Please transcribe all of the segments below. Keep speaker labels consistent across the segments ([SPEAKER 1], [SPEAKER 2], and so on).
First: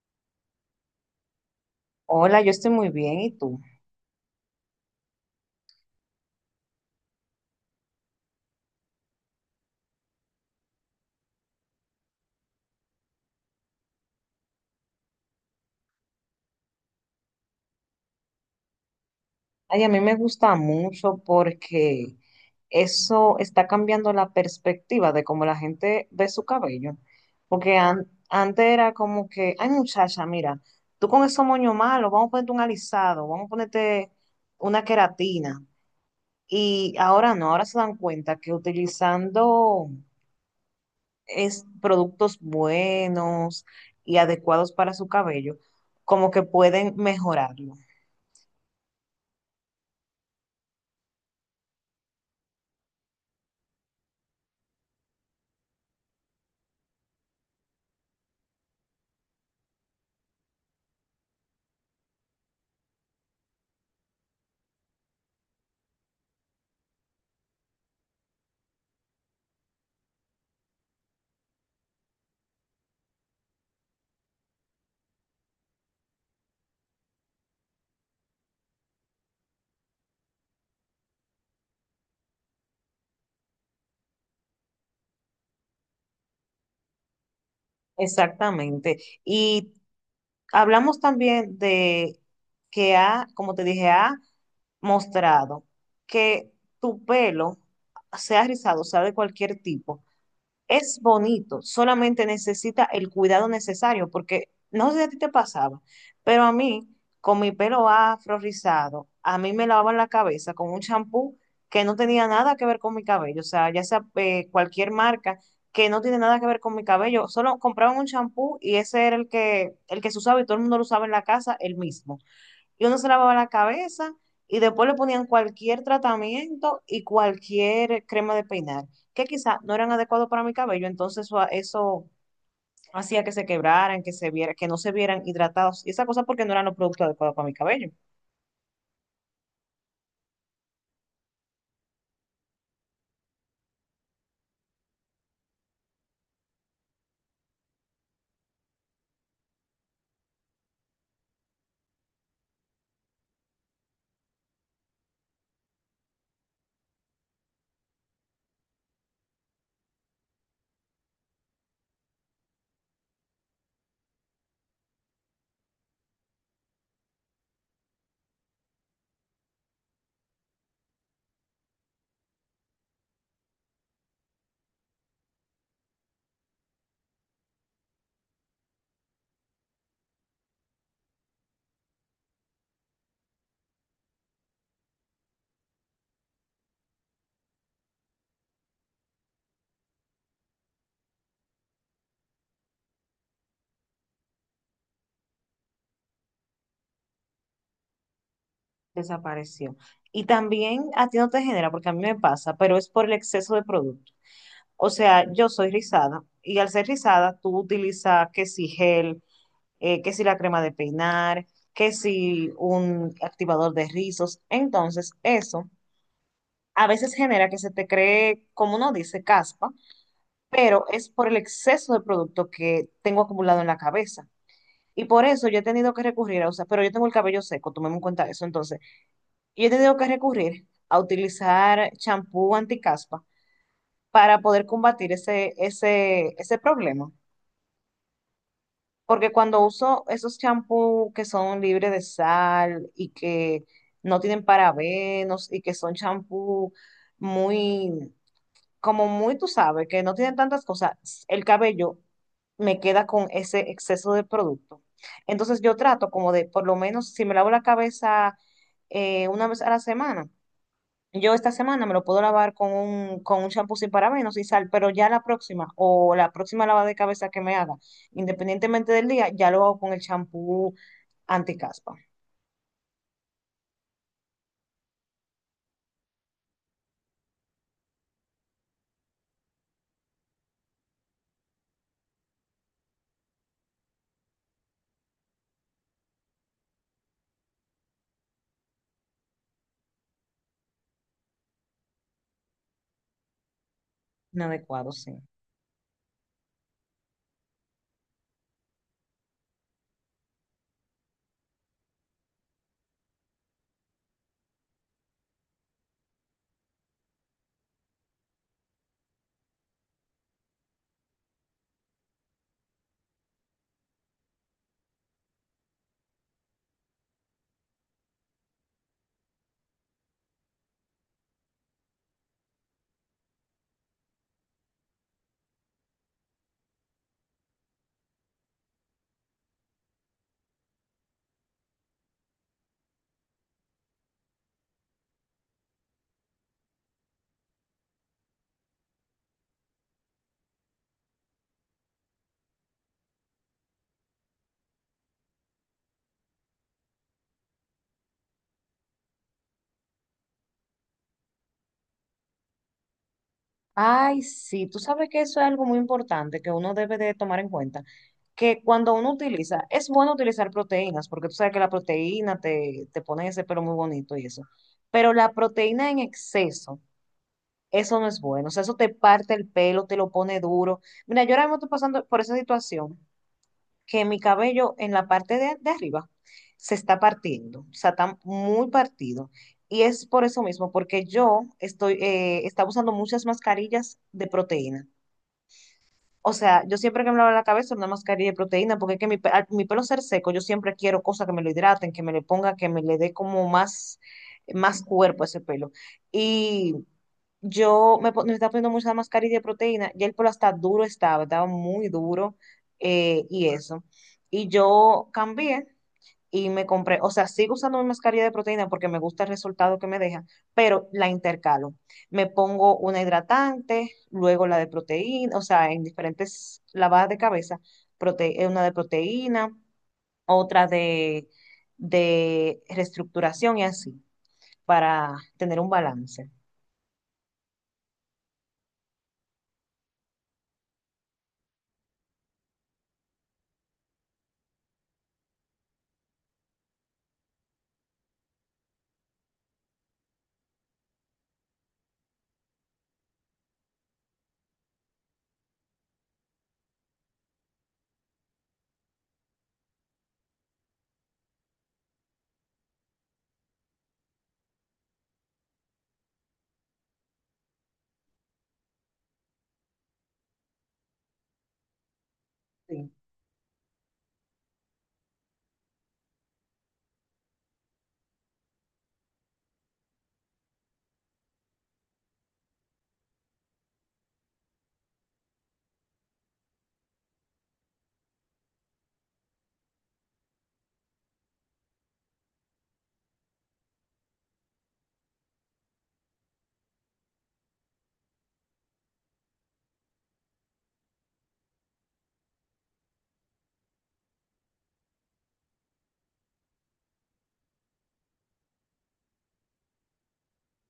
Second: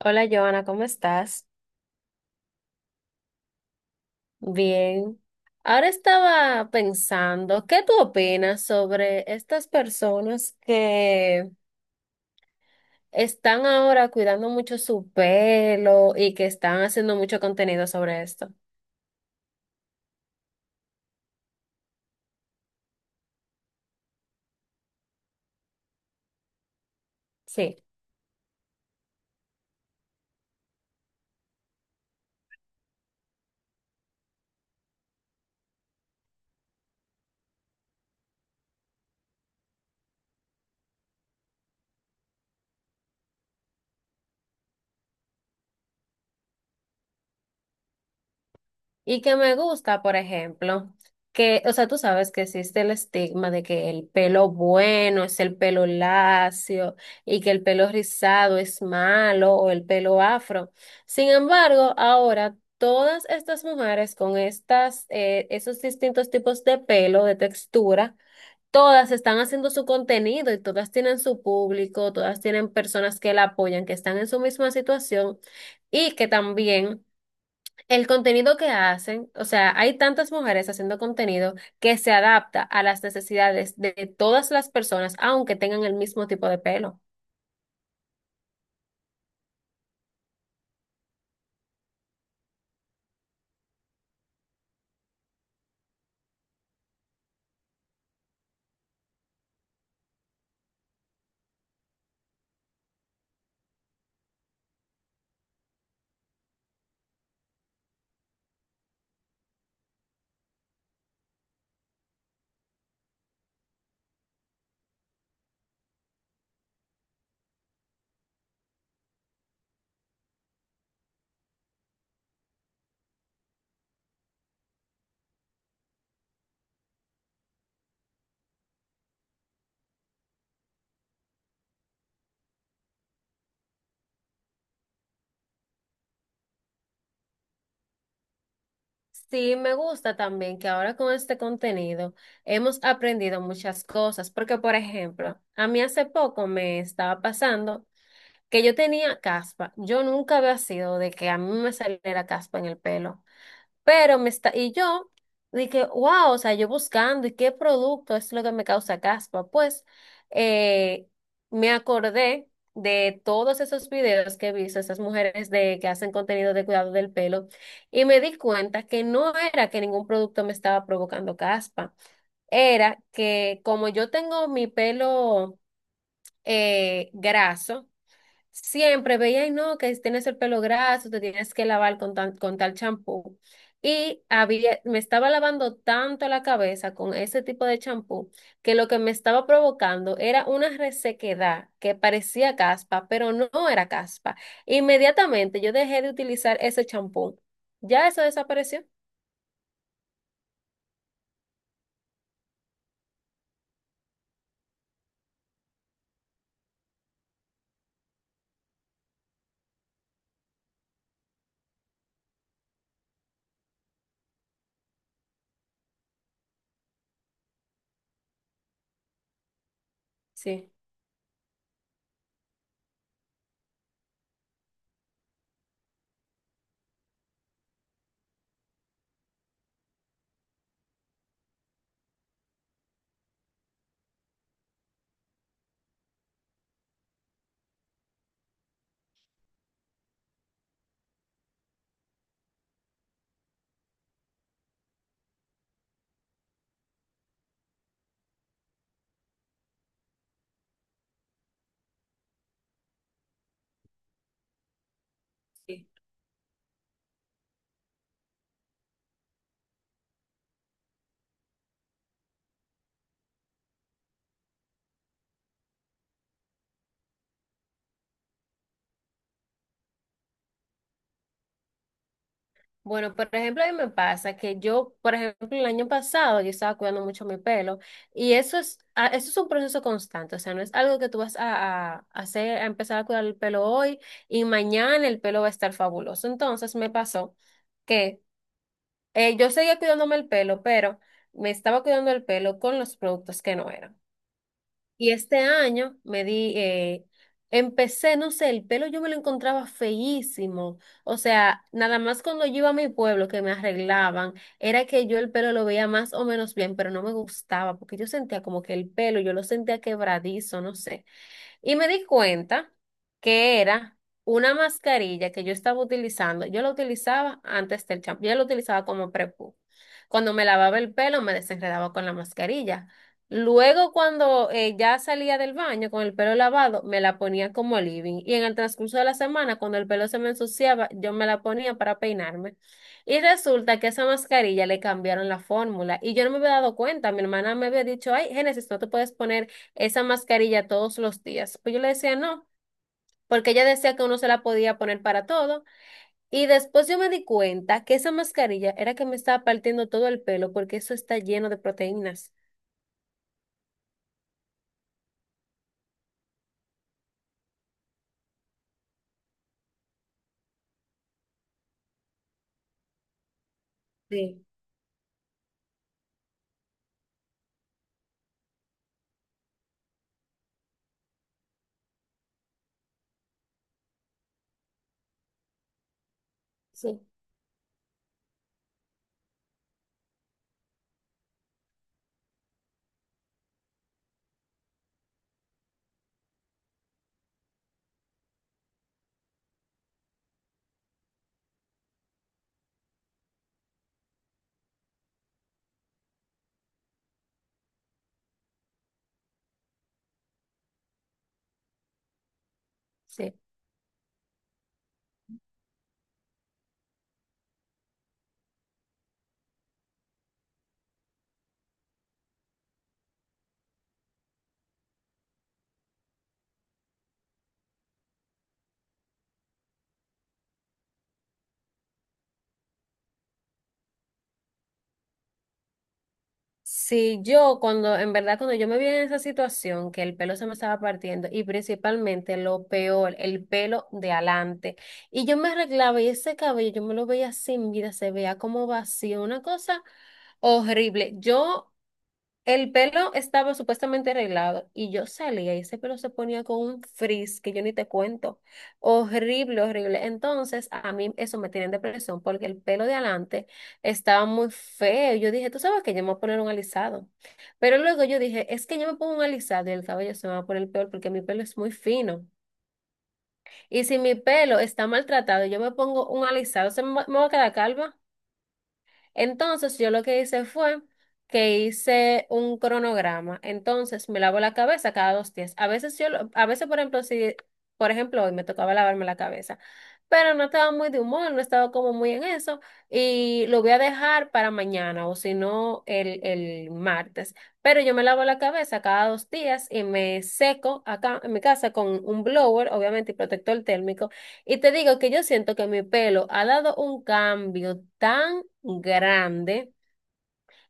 [SPEAKER 1] Hola Joana, ¿cómo estás?
[SPEAKER 2] Hola, yo estoy muy bien, ¿y tú?
[SPEAKER 1] Bien. Ahora estaba pensando, ¿qué tú opinas sobre estas personas que están ahora cuidando mucho su pelo y que están haciendo mucho contenido sobre esto?
[SPEAKER 2] Ay, a mí me gusta mucho porque eso está cambiando la perspectiva de cómo la gente ve su cabello. Porque
[SPEAKER 1] Sí.
[SPEAKER 2] antes era como que, ay muchacha, mira, tú con esos moños malos, vamos a ponerte un alisado, vamos a ponerte una queratina. Y ahora no, ahora se dan cuenta que utilizando productos buenos y adecuados para su cabello, como que pueden mejorarlo.
[SPEAKER 1] Y que me gusta, por ejemplo, que, o sea, tú sabes que existe el estigma de que el pelo bueno es el pelo lacio y que el pelo rizado es malo o el pelo afro. Sin embargo, ahora todas estas mujeres con estas, esos distintos tipos de pelo, de textura, todas están haciendo su contenido y todas tienen su público, todas tienen personas que la apoyan, que están en su misma situación y que también... El contenido que hacen, o sea, hay tantas mujeres haciendo contenido que se adapta a las necesidades de todas las personas, aunque tengan el mismo tipo de pelo.
[SPEAKER 2] Exactamente. Y hablamos también de que ha, como te dije, ha mostrado que tu pelo, sea rizado, sea de cualquier tipo, es bonito, solamente necesita el cuidado necesario, porque no sé si a ti te pasaba, pero a mí, con mi pelo afro rizado, a mí me lavaban la cabeza con un champú que no tenía nada que ver con mi cabello, o sea, ya sea cualquier marca que no tiene nada que ver con mi cabello, solo compraban un champú y ese era el que se usaba y todo el mundo lo usaba en la casa, el mismo, y uno se lavaba la cabeza y después le ponían cualquier tratamiento y cualquier crema de peinar, que quizá no eran adecuados para mi cabello, entonces eso hacía que se quebraran, que se viera, que no se vieran hidratados y esa cosa porque no eran los productos adecuados para mi cabello.
[SPEAKER 1] Sí, me gusta también que ahora con este contenido hemos aprendido muchas cosas, porque por ejemplo, a mí hace poco me estaba pasando que yo tenía caspa. Yo nunca había sido de que a mí me saliera caspa en el pelo. Pero me está, y yo dije, wow, o sea, yo buscando y qué producto es lo que me causa caspa. Pues eh, me acordé de todos esos videos que he visto, esas mujeres de, que hacen contenido de cuidado del pelo, y me di cuenta que no era que ningún producto me estaba provocando caspa, era que como yo tengo mi pelo graso, siempre veía, y no, que tienes el pelo graso, te tienes que lavar con, con tal champú. Y había, me estaba lavando tanto la cabeza con ese tipo de champú que lo que me estaba provocando era una resequedad que parecía caspa, pero no era caspa. Inmediatamente yo dejé de utilizar ese champú. ¿Ya eso desapareció?
[SPEAKER 2] Desapareció. Y también a ti no te genera, porque a mí me pasa, pero es por el exceso de producto. O sea, yo soy rizada y al ser rizada, tú utilizas que si gel, que si la crema de peinar, que si un activador de rizos. Entonces, eso a veces genera que se te cree, como uno dice, caspa,
[SPEAKER 1] Sí.
[SPEAKER 2] pero es por el exceso de producto que tengo acumulado en la cabeza. Y por eso yo he tenido que recurrir a usar, pero yo tengo el cabello seco, tomemos en cuenta eso. Entonces, yo he tenido que recurrir a utilizar champú anticaspa para poder combatir ese problema. Porque cuando uso esos champús que son libres de sal y que no tienen parabenos y que son champús muy, como muy, tú sabes, que no tienen tantas cosas, el cabello me queda con ese exceso de producto. Entonces yo trato como de, por lo menos, si me lavo la cabeza una vez a la semana, yo esta semana me lo puedo lavar con con un champú sin parabenos y sal, pero ya la próxima o la próxima lavada de cabeza que me haga, independientemente del día, ya lo hago con el champú anticaspa.
[SPEAKER 1] Bueno, por ejemplo, a mí me pasa que yo, por ejemplo, el año pasado yo estaba cuidando mucho mi pelo y eso es, eso es un proceso constante, o sea, no es algo que tú vas a hacer, a empezar a cuidar el pelo hoy y mañana el pelo va a estar fabuloso. Entonces me pasó que yo seguía cuidándome el pelo, pero me estaba cuidando el pelo con los productos que no eran.
[SPEAKER 2] Inadecuado,
[SPEAKER 1] Y
[SPEAKER 2] sí.
[SPEAKER 1] este año empecé, no sé, el pelo yo me lo encontraba feísimo. O sea, nada más cuando yo iba a mi pueblo que me arreglaban, era que yo el pelo lo veía más o menos bien, pero no me gustaba porque yo sentía como que el pelo, yo lo sentía quebradizo, no sé. Y me di cuenta que era una mascarilla que yo estaba utilizando. Yo la utilizaba antes del champú. Yo la utilizaba como prepu. Cuando me lavaba el pelo, me desenredaba con la mascarilla. Luego, cuando ya salía del baño con el pelo lavado, me la ponía como living. Y en el transcurso de la semana, cuando el pelo se me ensuciaba, yo me la ponía para peinarme. Y resulta que esa mascarilla le cambiaron la fórmula. Y yo no me había dado cuenta. Mi hermana me había dicho, ay, Génesis, no te puedes poner esa mascarilla todos los días. Pues yo le decía no, porque ella decía que uno se la podía poner para todo. Y después yo me di cuenta que esa mascarilla era que me estaba partiendo todo el pelo, porque eso está lleno de proteínas.
[SPEAKER 2] Ay, sí, tú sabes que eso es algo muy importante que uno debe de tomar en cuenta, que cuando uno utiliza, es bueno utilizar proteínas, porque tú sabes que la proteína te pone ese pelo muy bonito y eso,
[SPEAKER 1] Sí,
[SPEAKER 2] pero la proteína en exceso. Eso no es bueno. O sea, eso te parte el pelo, te lo pone duro. Mira, yo ahora mismo estoy pasando por esa situación que mi cabello en la parte de arriba se está
[SPEAKER 1] sí.
[SPEAKER 2] partiendo. O sea, está muy partido. Y es por eso mismo, porque yo estoy, estaba usando muchas mascarillas de proteína. O sea, yo siempre que me lavo la cabeza una mascarilla de proteína, porque es que mi pelo ser seco, yo siempre quiero cosas que me lo hidraten, que me le ponga, que me le dé como más, más cuerpo a ese pelo. Y me estaba poniendo mucha mascarilla de proteína, ya el pelo hasta duro estaba muy duro
[SPEAKER 1] Sí.
[SPEAKER 2] y eso. Y yo cambié y me compré, o sea, sigo usando mi mascarilla de proteína porque me gusta el resultado que me deja, pero la intercalo. Me pongo una hidratante, luego la de proteína, o sea, en diferentes lavadas de cabeza, una de proteína, otra de reestructuración y así, para tener un balance.
[SPEAKER 1] Sí, yo cuando, en verdad, cuando yo me vi en esa situación, que el pelo se me estaba partiendo y principalmente lo peor, el pelo de adelante, y yo me arreglaba y ese cabello yo me lo veía sin vida, se veía como vacío, una cosa horrible. Yo El pelo estaba supuestamente arreglado y yo salía y ese pelo se ponía con un frizz que yo ni te cuento. Horrible, horrible. Entonces, a mí eso me tiene en depresión porque el pelo de adelante estaba muy feo. Yo dije, tú sabes que yo me voy a poner un alisado. Pero luego yo dije, es que yo me pongo un alisado y el cabello se me va a poner peor porque mi pelo es muy fino.
[SPEAKER 2] Sí.
[SPEAKER 1] Y si mi pelo está maltratado, y yo me pongo un alisado, ¿se me va a quedar calva? Entonces yo lo que hice fue que hice un cronograma. Entonces me lavo la cabeza cada 2 días. A veces por ejemplo, si, por ejemplo, hoy me tocaba lavarme la cabeza, pero no estaba muy de humor, no estaba como muy en eso y lo voy a dejar para mañana o si no el martes. Pero yo me lavo la cabeza cada dos días y me seco acá en mi casa con un blower, obviamente, y protector térmico. Y te digo que yo siento que mi pelo ha dado un cambio tan grande.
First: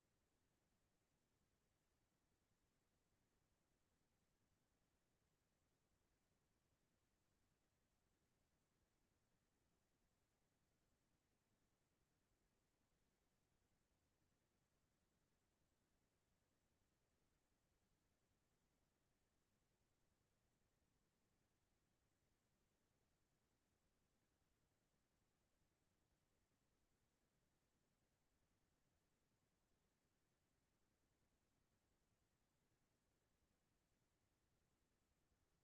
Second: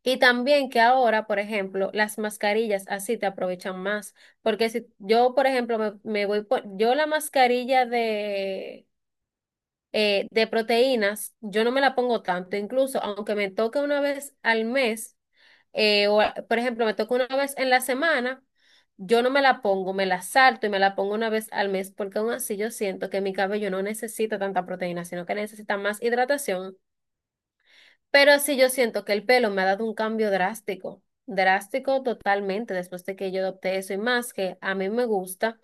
[SPEAKER 1] Y también que ahora, por ejemplo, las mascarillas así te aprovechan más. Porque si yo, por ejemplo, me voy por, yo la mascarilla de proteínas, yo no me la pongo tanto. Incluso, aunque me toque una vez al mes, por ejemplo, me toque una vez en la semana, yo no me la pongo, me la salto y me la pongo una vez al mes, porque aún así yo siento que mi cabello no necesita tanta proteína, sino que necesita más hidratación. Pero sí yo siento que el pelo me ha dado un cambio drástico, drástico totalmente después de que yo adopté eso y más que a mí me gusta.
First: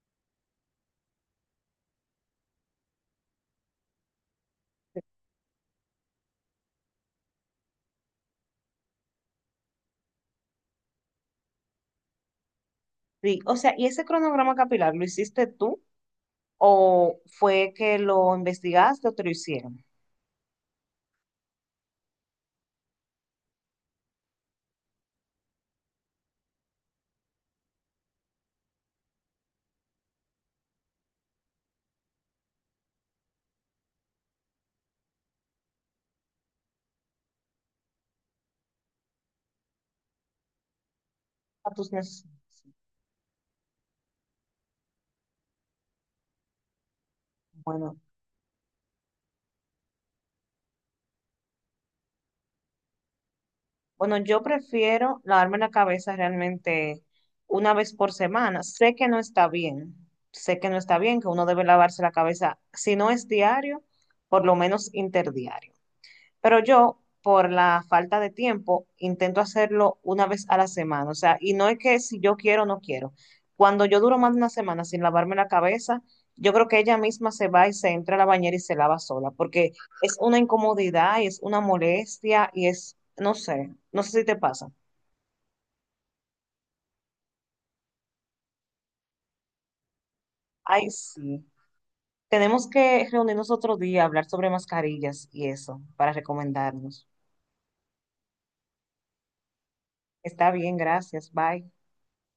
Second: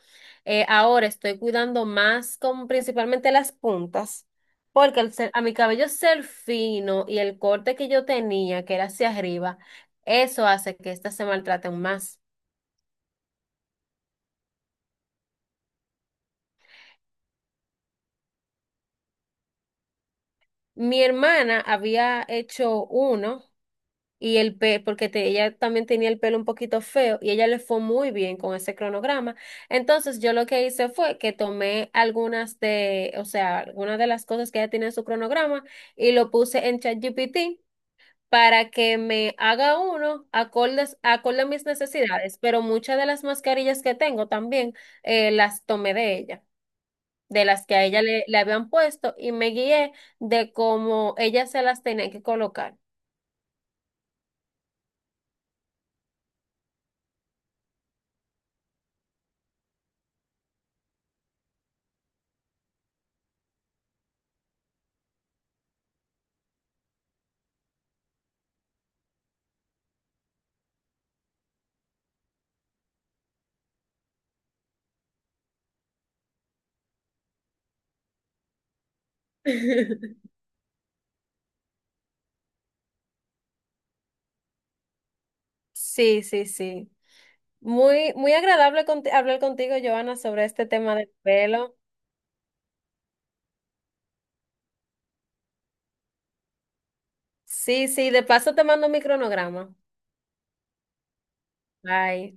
[SPEAKER 1] Ahora estoy cuidando más con principalmente las puntas, porque a mi cabello ser fino y el corte que yo tenía, que era hacia arriba, eso hace que estas se maltraten más.
[SPEAKER 2] Sí, o sea, ¿y ese cronograma capilar lo hiciste tú o fue que lo investigaste o te lo hicieron?
[SPEAKER 1] Mi hermana había hecho uno. Y el pe porque te- ella también tenía el pelo un poquito feo y ella le fue muy bien con ese cronograma. Entonces yo lo que hice fue que tomé algunas de, o sea, algunas de las cosas que ella tiene en su cronograma y lo puse en ChatGPT para que me haga uno acordes, acorde a mis
[SPEAKER 2] A tus
[SPEAKER 1] necesidades, pero
[SPEAKER 2] necesidades.
[SPEAKER 1] muchas de las mascarillas que tengo también las tomé de ella, de las que a
[SPEAKER 2] Bueno,
[SPEAKER 1] ella le habían puesto y me guié de cómo ella se las tenía que colocar.
[SPEAKER 2] bueno, yo prefiero lavarme la cabeza realmente una vez por semana. Sé que no está bien, sé que no está bien, que uno debe lavarse la cabeza, si no es diario, por lo menos interdiario. Pero yo, por la falta de tiempo, intento hacerlo una vez a la semana. O sea, y no es que si yo quiero o no quiero. Cuando yo duro más de una semana sin lavarme la cabeza, yo creo que ella misma se va y se entra a la bañera y se lava sola, porque es una incomodidad y es una molestia y es, no sé, no sé si te pasa.
[SPEAKER 1] Sí, sí, sí. Muy, muy agradable hablar contigo, Joana, sobre este
[SPEAKER 2] Ay,
[SPEAKER 1] tema del
[SPEAKER 2] sí.
[SPEAKER 1] pelo.
[SPEAKER 2] Tenemos que reunirnos otro día, hablar sobre mascarillas y eso, para recomendarnos.
[SPEAKER 1] Sí, sí, de paso te mando mi cronograma.
[SPEAKER 2] Está bien, gracias, bye.
[SPEAKER 1] Bye.